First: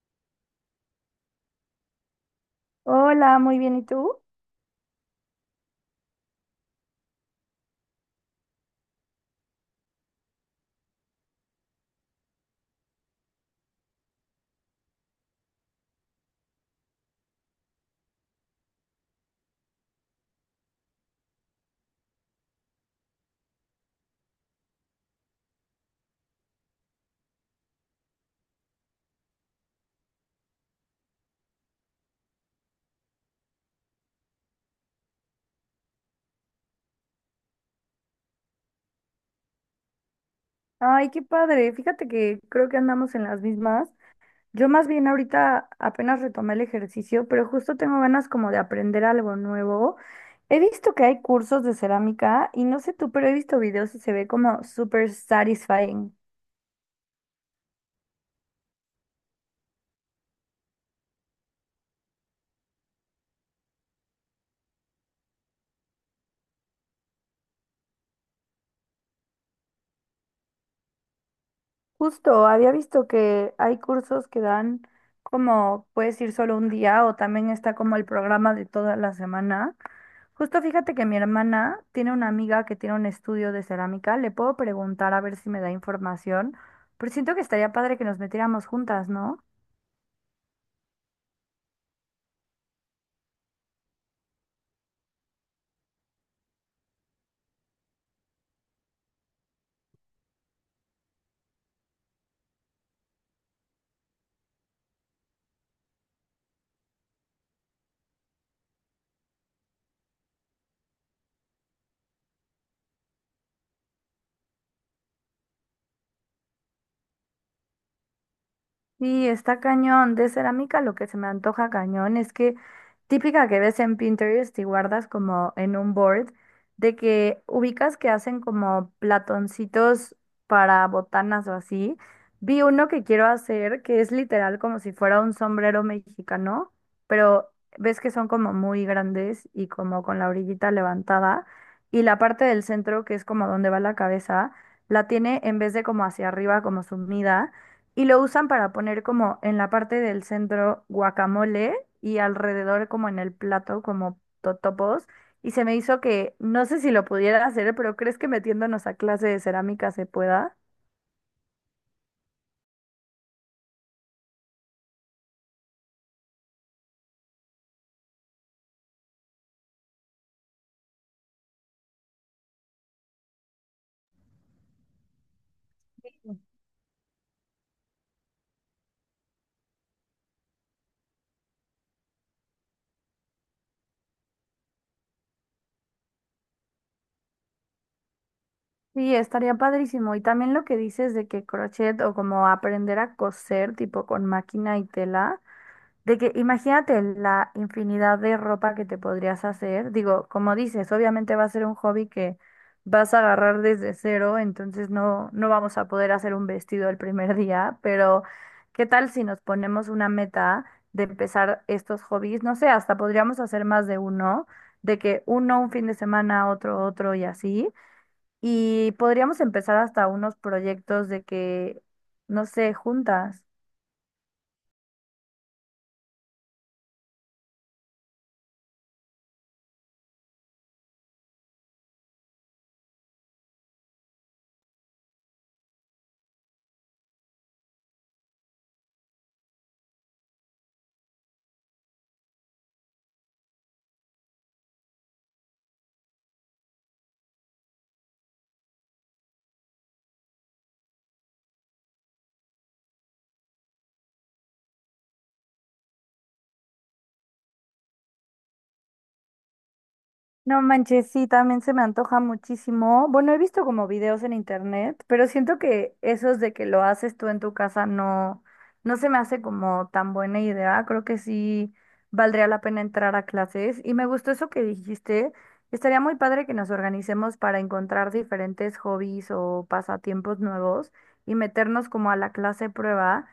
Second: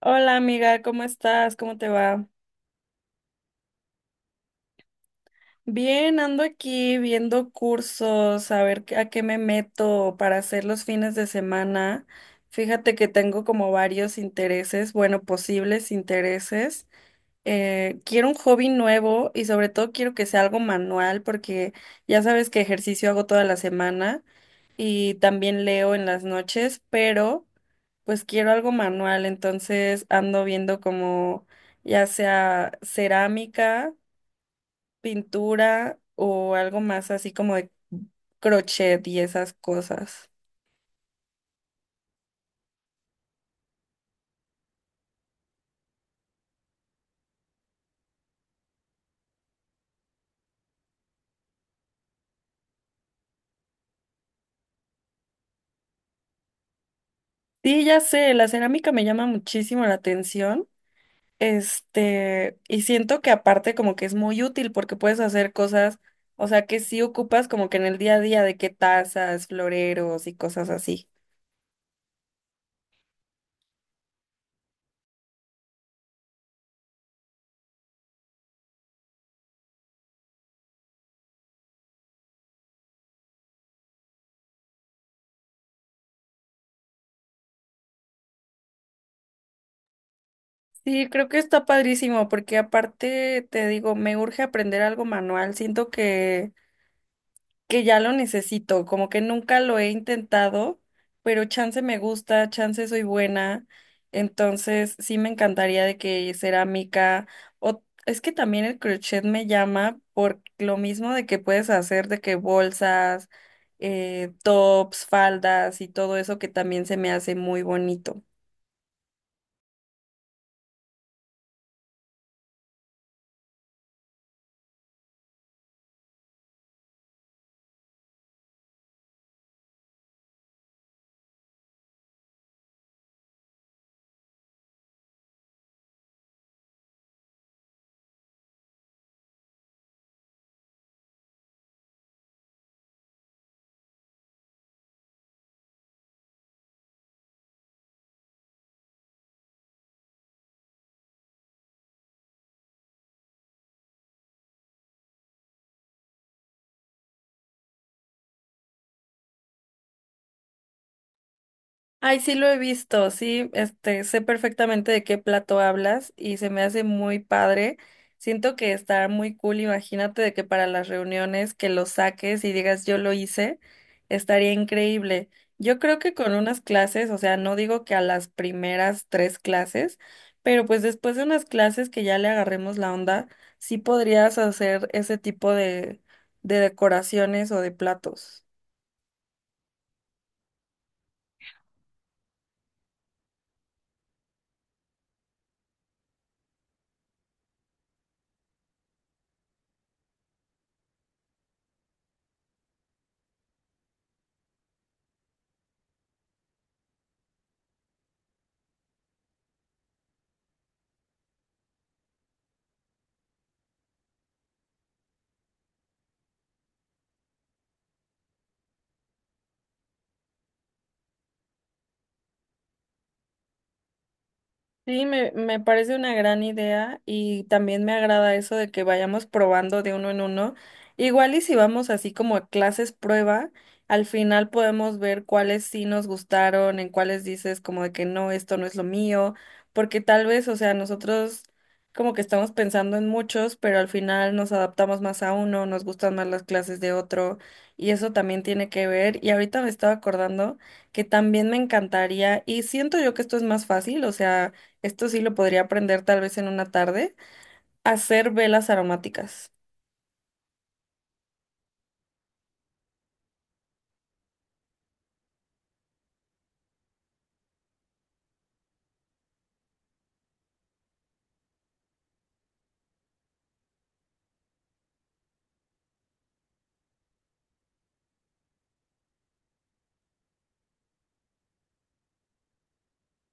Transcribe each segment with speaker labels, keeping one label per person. Speaker 1: Hola amiga, ¿cómo estás? ¿Cómo te va?
Speaker 2: Hola, muy bien, ¿y tú?
Speaker 1: Bien, ando aquí viendo cursos, a ver a qué me meto para hacer los fines de semana. Fíjate que tengo como varios intereses, bueno, posibles intereses. Quiero un hobby nuevo y sobre todo quiero que sea algo manual porque ya sabes que ejercicio hago toda la semana, y también leo en las noches, pero pues quiero algo manual, entonces ando viendo como ya sea cerámica, pintura o algo más así como de crochet y esas cosas.
Speaker 2: Ay, qué padre. Fíjate que creo que andamos en las mismas. Yo más bien ahorita apenas retomé el ejercicio, pero justo tengo ganas como de aprender algo nuevo. He visto que hay cursos de cerámica y no sé tú, pero he visto videos y se ve como súper satisfying.
Speaker 1: Sí, ya sé, la cerámica me llama muchísimo la atención. Este, y siento que aparte como que es muy útil porque puedes hacer cosas, o sea, que sí ocupas como que en el día a día de que tazas, floreros y cosas así.
Speaker 2: Justo, había visto que hay cursos que dan como puedes ir solo un día o también está como el programa de toda la semana. Justo fíjate que mi hermana tiene una amiga que tiene un estudio de cerámica, le puedo preguntar a ver si me da información, pero siento que estaría padre que nos metiéramos juntas, ¿no?
Speaker 1: Sí, creo que está padrísimo porque aparte te digo, me urge aprender algo manual, siento que ya lo necesito, como que nunca lo he intentado, pero chance me gusta, chance soy buena, entonces sí me encantaría de que cerámica o es que también el crochet me llama por lo mismo de que puedes hacer de que bolsas, tops, faldas y todo eso que también se me hace muy bonito.
Speaker 2: Sí, está cañón. De cerámica lo que se me antoja cañón es que típica que ves en Pinterest y guardas como en un board, de que ubicas que hacen como platoncitos para botanas o así. Vi uno que quiero hacer que es literal como si fuera un sombrero mexicano, pero ves que son como muy grandes y como con la orillita levantada y la parte del centro que es como donde va la cabeza, la tiene en vez de como hacia arriba como sumida y lo usan para poner como en la parte del centro guacamole y alrededor como en el plato como totopos. Y se me hizo que, no sé si lo pudiera hacer, pero ¿crees que metiéndonos a clase de cerámica se pueda?
Speaker 1: Ay, sí lo he visto, sí, este, sé perfectamente de qué plato hablas y se me hace muy padre. Siento que está muy cool, imagínate de que para las reuniones que lo saques y digas yo lo hice, estaría increíble. Yo creo que con unas clases, o sea, no digo que a las primeras tres clases, pero pues después de unas clases que ya le agarremos la onda, sí podrías hacer ese tipo de decoraciones o de platos.
Speaker 2: Sí, estaría padrísimo. Y también lo que dices de que crochet o como aprender a coser tipo con máquina y tela, de que imagínate la infinidad de ropa que te podrías hacer. Digo, como dices, obviamente va a ser un hobby que vas a agarrar desde cero, entonces no, no vamos a poder hacer un vestido el primer día, pero ¿qué tal si nos ponemos una meta de empezar estos hobbies? No sé, hasta podríamos hacer más de uno, de que uno un fin de semana, otro otro y así. Y podríamos empezar hasta unos proyectos de que, no sé, juntas.
Speaker 1: Sí, me parece una gran idea y también me agrada eso de que vayamos probando de uno en uno. Igual y si vamos así como a clases prueba, al final podemos ver cuáles sí nos gustaron, en cuáles dices como de que no, esto no es lo mío, porque tal vez, o sea, nosotros como que estamos pensando en muchos, pero al final nos adaptamos más a uno, nos gustan más las clases de otro y eso también tiene que ver. Y ahorita me estaba acordando que también me encantaría y siento yo que esto es más fácil, o sea esto sí lo podría aprender tal vez en una tarde, hacer velas aromáticas.
Speaker 2: No manches, sí, también se me antoja muchísimo. Bueno, he visto como videos en internet, pero siento que esos de que lo haces tú en tu casa no, no se me hace como tan buena idea. Creo que sí valdría la pena entrar a clases. Y me gustó eso que dijiste. Estaría muy padre que nos organicemos para encontrar diferentes hobbies o pasatiempos nuevos y meternos como a la clase prueba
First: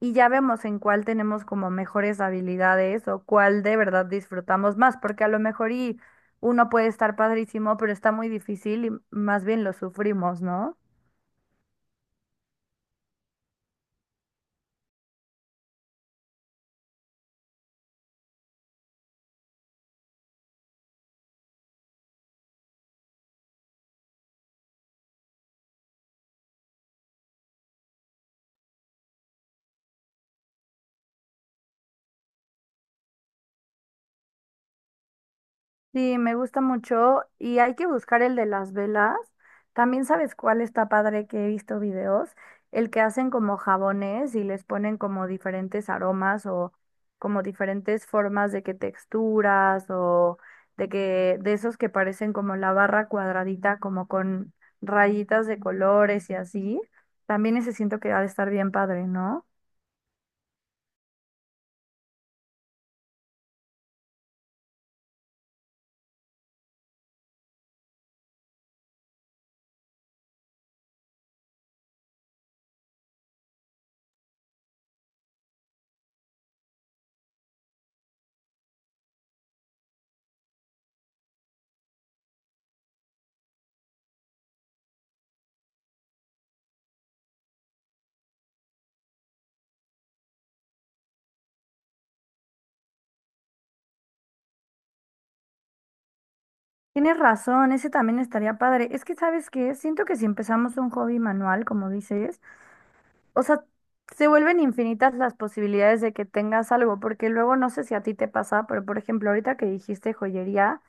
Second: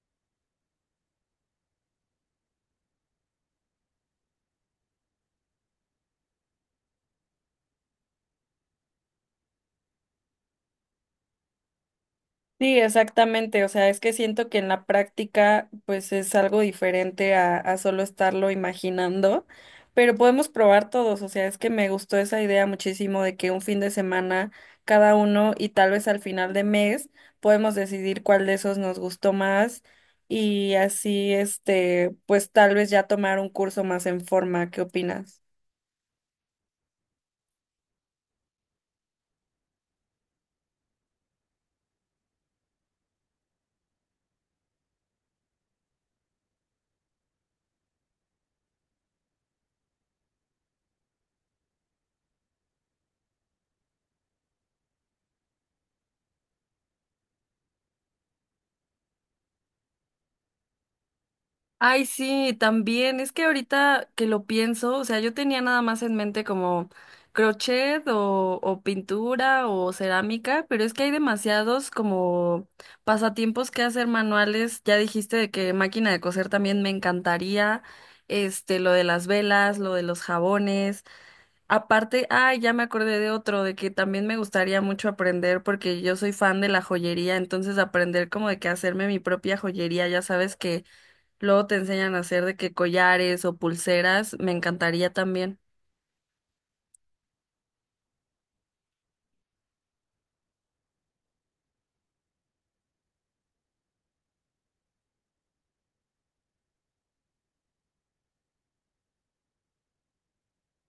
Speaker 2: y ya vemos en cuál tenemos como mejores habilidades o cuál de verdad disfrutamos más, porque a lo mejor y uno puede estar padrísimo, pero está muy difícil y más bien lo sufrimos, ¿no?
Speaker 1: Sí, exactamente. O sea, es que siento que en la práctica, pues es algo diferente a solo estarlo imaginando, pero podemos probar todos. O sea, es que me gustó esa idea muchísimo de que un fin de semana cada uno y tal vez al final de mes podemos decidir cuál de esos nos gustó más y así, este, pues tal vez ya tomar un curso más en forma. ¿Qué opinas?
Speaker 2: Sí, me gusta mucho y hay que buscar el de las velas. También sabes cuál está padre que he visto videos, el que hacen como jabones y les ponen como diferentes aromas o como diferentes formas de que texturas o de que de esos que parecen como la barra cuadradita como con rayitas de colores y así. También ese siento que ha de estar bien padre, ¿no?
Speaker 1: Ay, sí, también. Es que ahorita que lo pienso, o sea, yo tenía nada más en mente como crochet o pintura o cerámica, pero es que hay demasiados como pasatiempos que hacer manuales. Ya dijiste de que máquina de coser también me encantaría. Este, lo de las velas, lo de los jabones. Aparte, ay, ya me acordé de otro, de que también me gustaría mucho aprender porque yo soy fan de la joyería, entonces aprender como de que hacerme mi propia joyería, ya sabes que luego te enseñan a hacer de que collares o pulseras, me encantaría también.
Speaker 2: Tienes razón, ese también estaría padre. Es que, ¿sabes qué? Siento que si empezamos un hobby manual, como dices, o sea, se vuelven infinitas las posibilidades de que tengas algo, porque luego no sé si a ti te pasa, pero por ejemplo, ahorita que dijiste joyería,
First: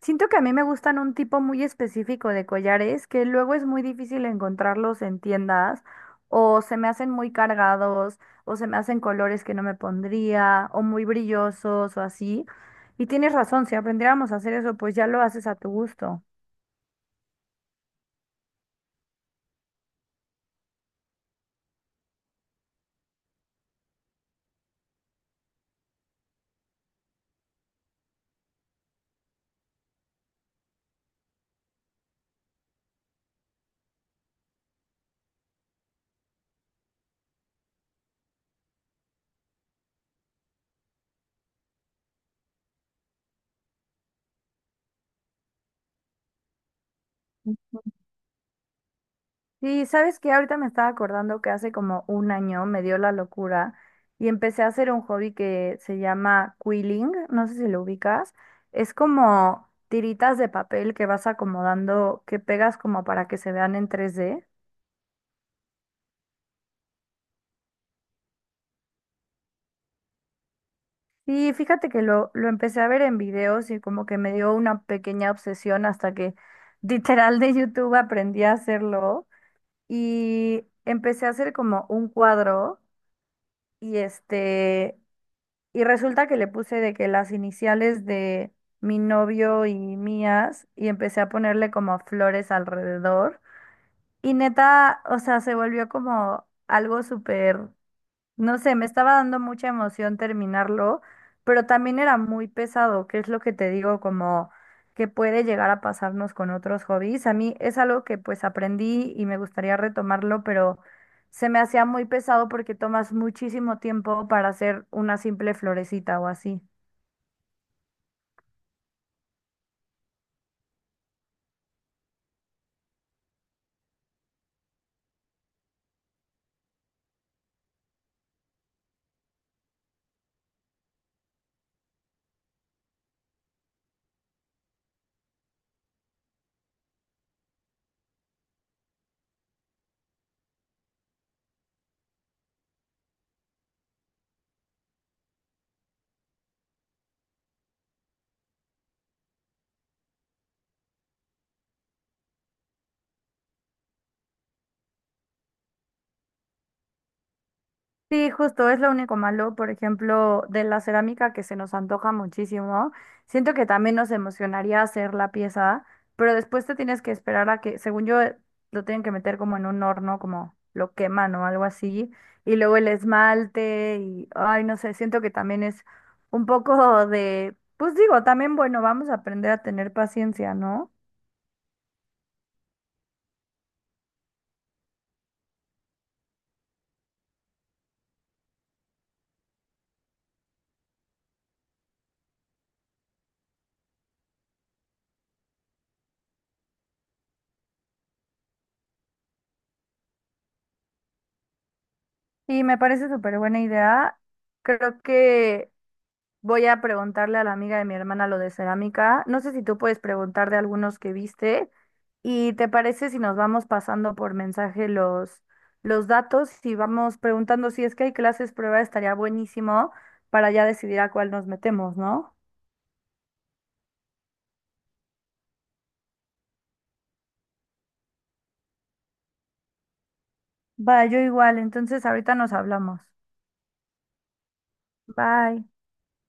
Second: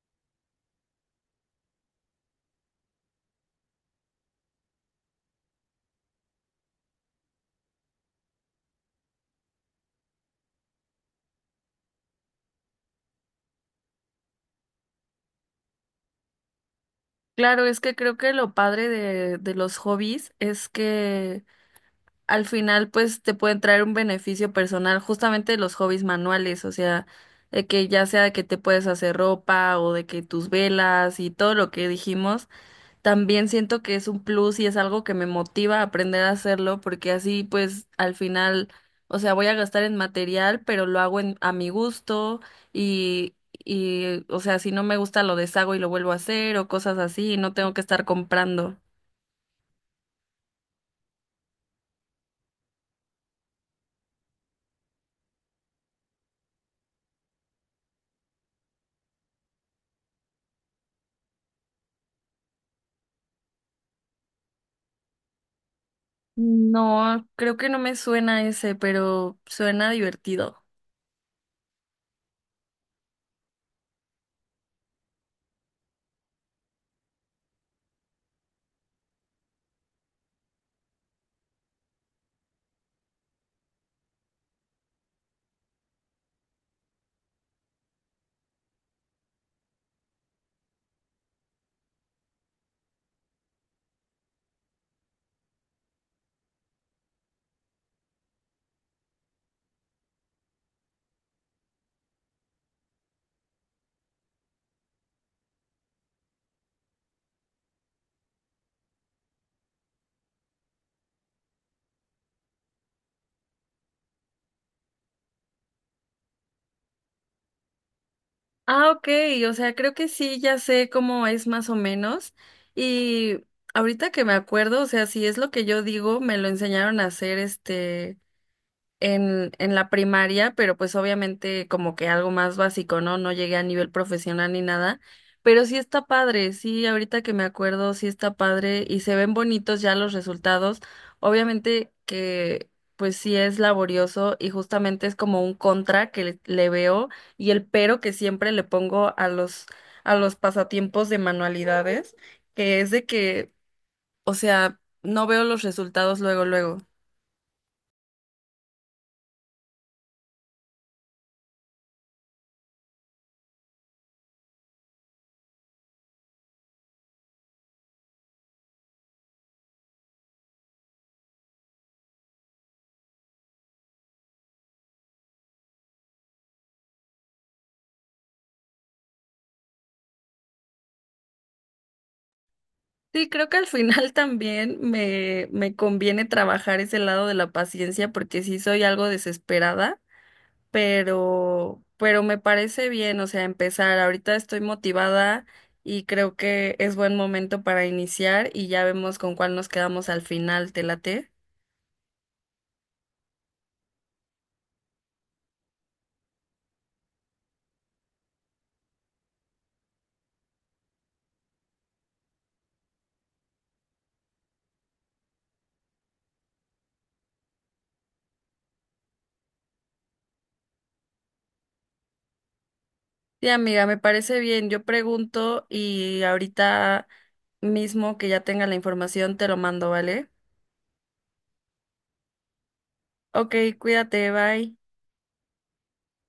Speaker 2: siento que a mí me gustan un tipo muy específico de collares que luego es muy difícil encontrarlos en tiendas, o se me hacen muy cargados, o se me hacen colores que no me pondría, o muy brillosos, o así. Y tienes razón, si aprendiéramos a hacer eso, pues ya lo haces a tu gusto.
Speaker 1: Claro, es que creo que lo padre de los hobbies es que al final pues te pueden traer un beneficio personal, justamente los hobbies manuales, o sea, de que ya sea de que te puedes hacer ropa o de que tus velas y todo lo que dijimos. También siento que es un plus y es algo que me motiva a aprender a hacerlo porque así pues al final, o sea, voy a gastar en material, pero lo hago a mi gusto y, y o sea, si no me gusta lo deshago y lo vuelvo a hacer o cosas así y no tengo que estar comprando.
Speaker 2: Sí, sabes que ahorita me estaba acordando que hace como un año me dio la locura y empecé a hacer un hobby que se llama quilling, no sé si lo ubicas, es como tiritas de papel que vas acomodando, que pegas como para que se vean en 3D.
Speaker 1: No, creo que no me suena ese, pero suena divertido.
Speaker 2: Y fíjate que lo empecé a ver en videos y como que me dio una pequeña obsesión hasta que literal de YouTube aprendí a hacerlo y empecé a hacer como un cuadro y este... Y resulta que le puse de que las iniciales de mi novio y mías y empecé a ponerle como flores alrededor. Y neta, o sea, se volvió como algo súper, no sé, me estaba dando mucha emoción terminarlo, pero también era muy pesado, que es lo que te digo, como que puede llegar a pasarnos con otros hobbies. A mí es algo que pues aprendí y me gustaría retomarlo, pero se me hacía muy pesado porque tomas muchísimo tiempo para hacer una simple florecita o así.
Speaker 1: Ah, ok, o sea, creo que sí, ya sé cómo es más o menos. Y ahorita que me acuerdo, o sea, si es lo que yo digo, me lo enseñaron a hacer este en la primaria, pero pues obviamente como que algo más básico, ¿no? No llegué a nivel profesional ni nada, pero sí está padre, sí, ahorita que me acuerdo, sí está padre y se ven bonitos ya los resultados. Obviamente que pues sí es laborioso y justamente es como un contra que le veo y el pero que siempre le pongo a los pasatiempos de manualidades, que es de que, o sea, no veo los resultados luego, luego.
Speaker 2: Sí, justo, es lo único malo, por ejemplo, de la cerámica que se nos antoja muchísimo. Siento que también nos emocionaría hacer la pieza, pero después te tienes que esperar a que, según yo, lo tienen que meter como en un horno, como lo queman o algo así, y luego el esmalte y, ay, no sé, siento que también es un poco de, pues digo, también, bueno, vamos a aprender a tener paciencia, ¿no?
Speaker 1: Sí, creo que al final también me conviene trabajar ese lado de la paciencia porque sí soy algo desesperada, pero me parece bien, o sea, empezar. Ahorita estoy motivada y creo que es buen momento para iniciar y ya vemos con cuál nos quedamos al final, ¿te late?
Speaker 2: Y me parece súper buena idea. Creo que voy a preguntarle a la amiga de mi hermana lo de cerámica. No sé si tú puedes preguntar de algunos que viste. ¿Y te parece si nos vamos pasando por mensaje los datos? Si vamos preguntando si es que hay clases prueba, estaría buenísimo para ya decidir a cuál nos metemos, ¿no?
Speaker 1: Sí, amiga, me parece bien. Yo pregunto y ahorita mismo que ya tenga la información te lo mando, ¿vale?
Speaker 2: Va, yo igual. Entonces ahorita nos hablamos.
Speaker 1: Ok, cuídate, bye.
Speaker 2: Bye.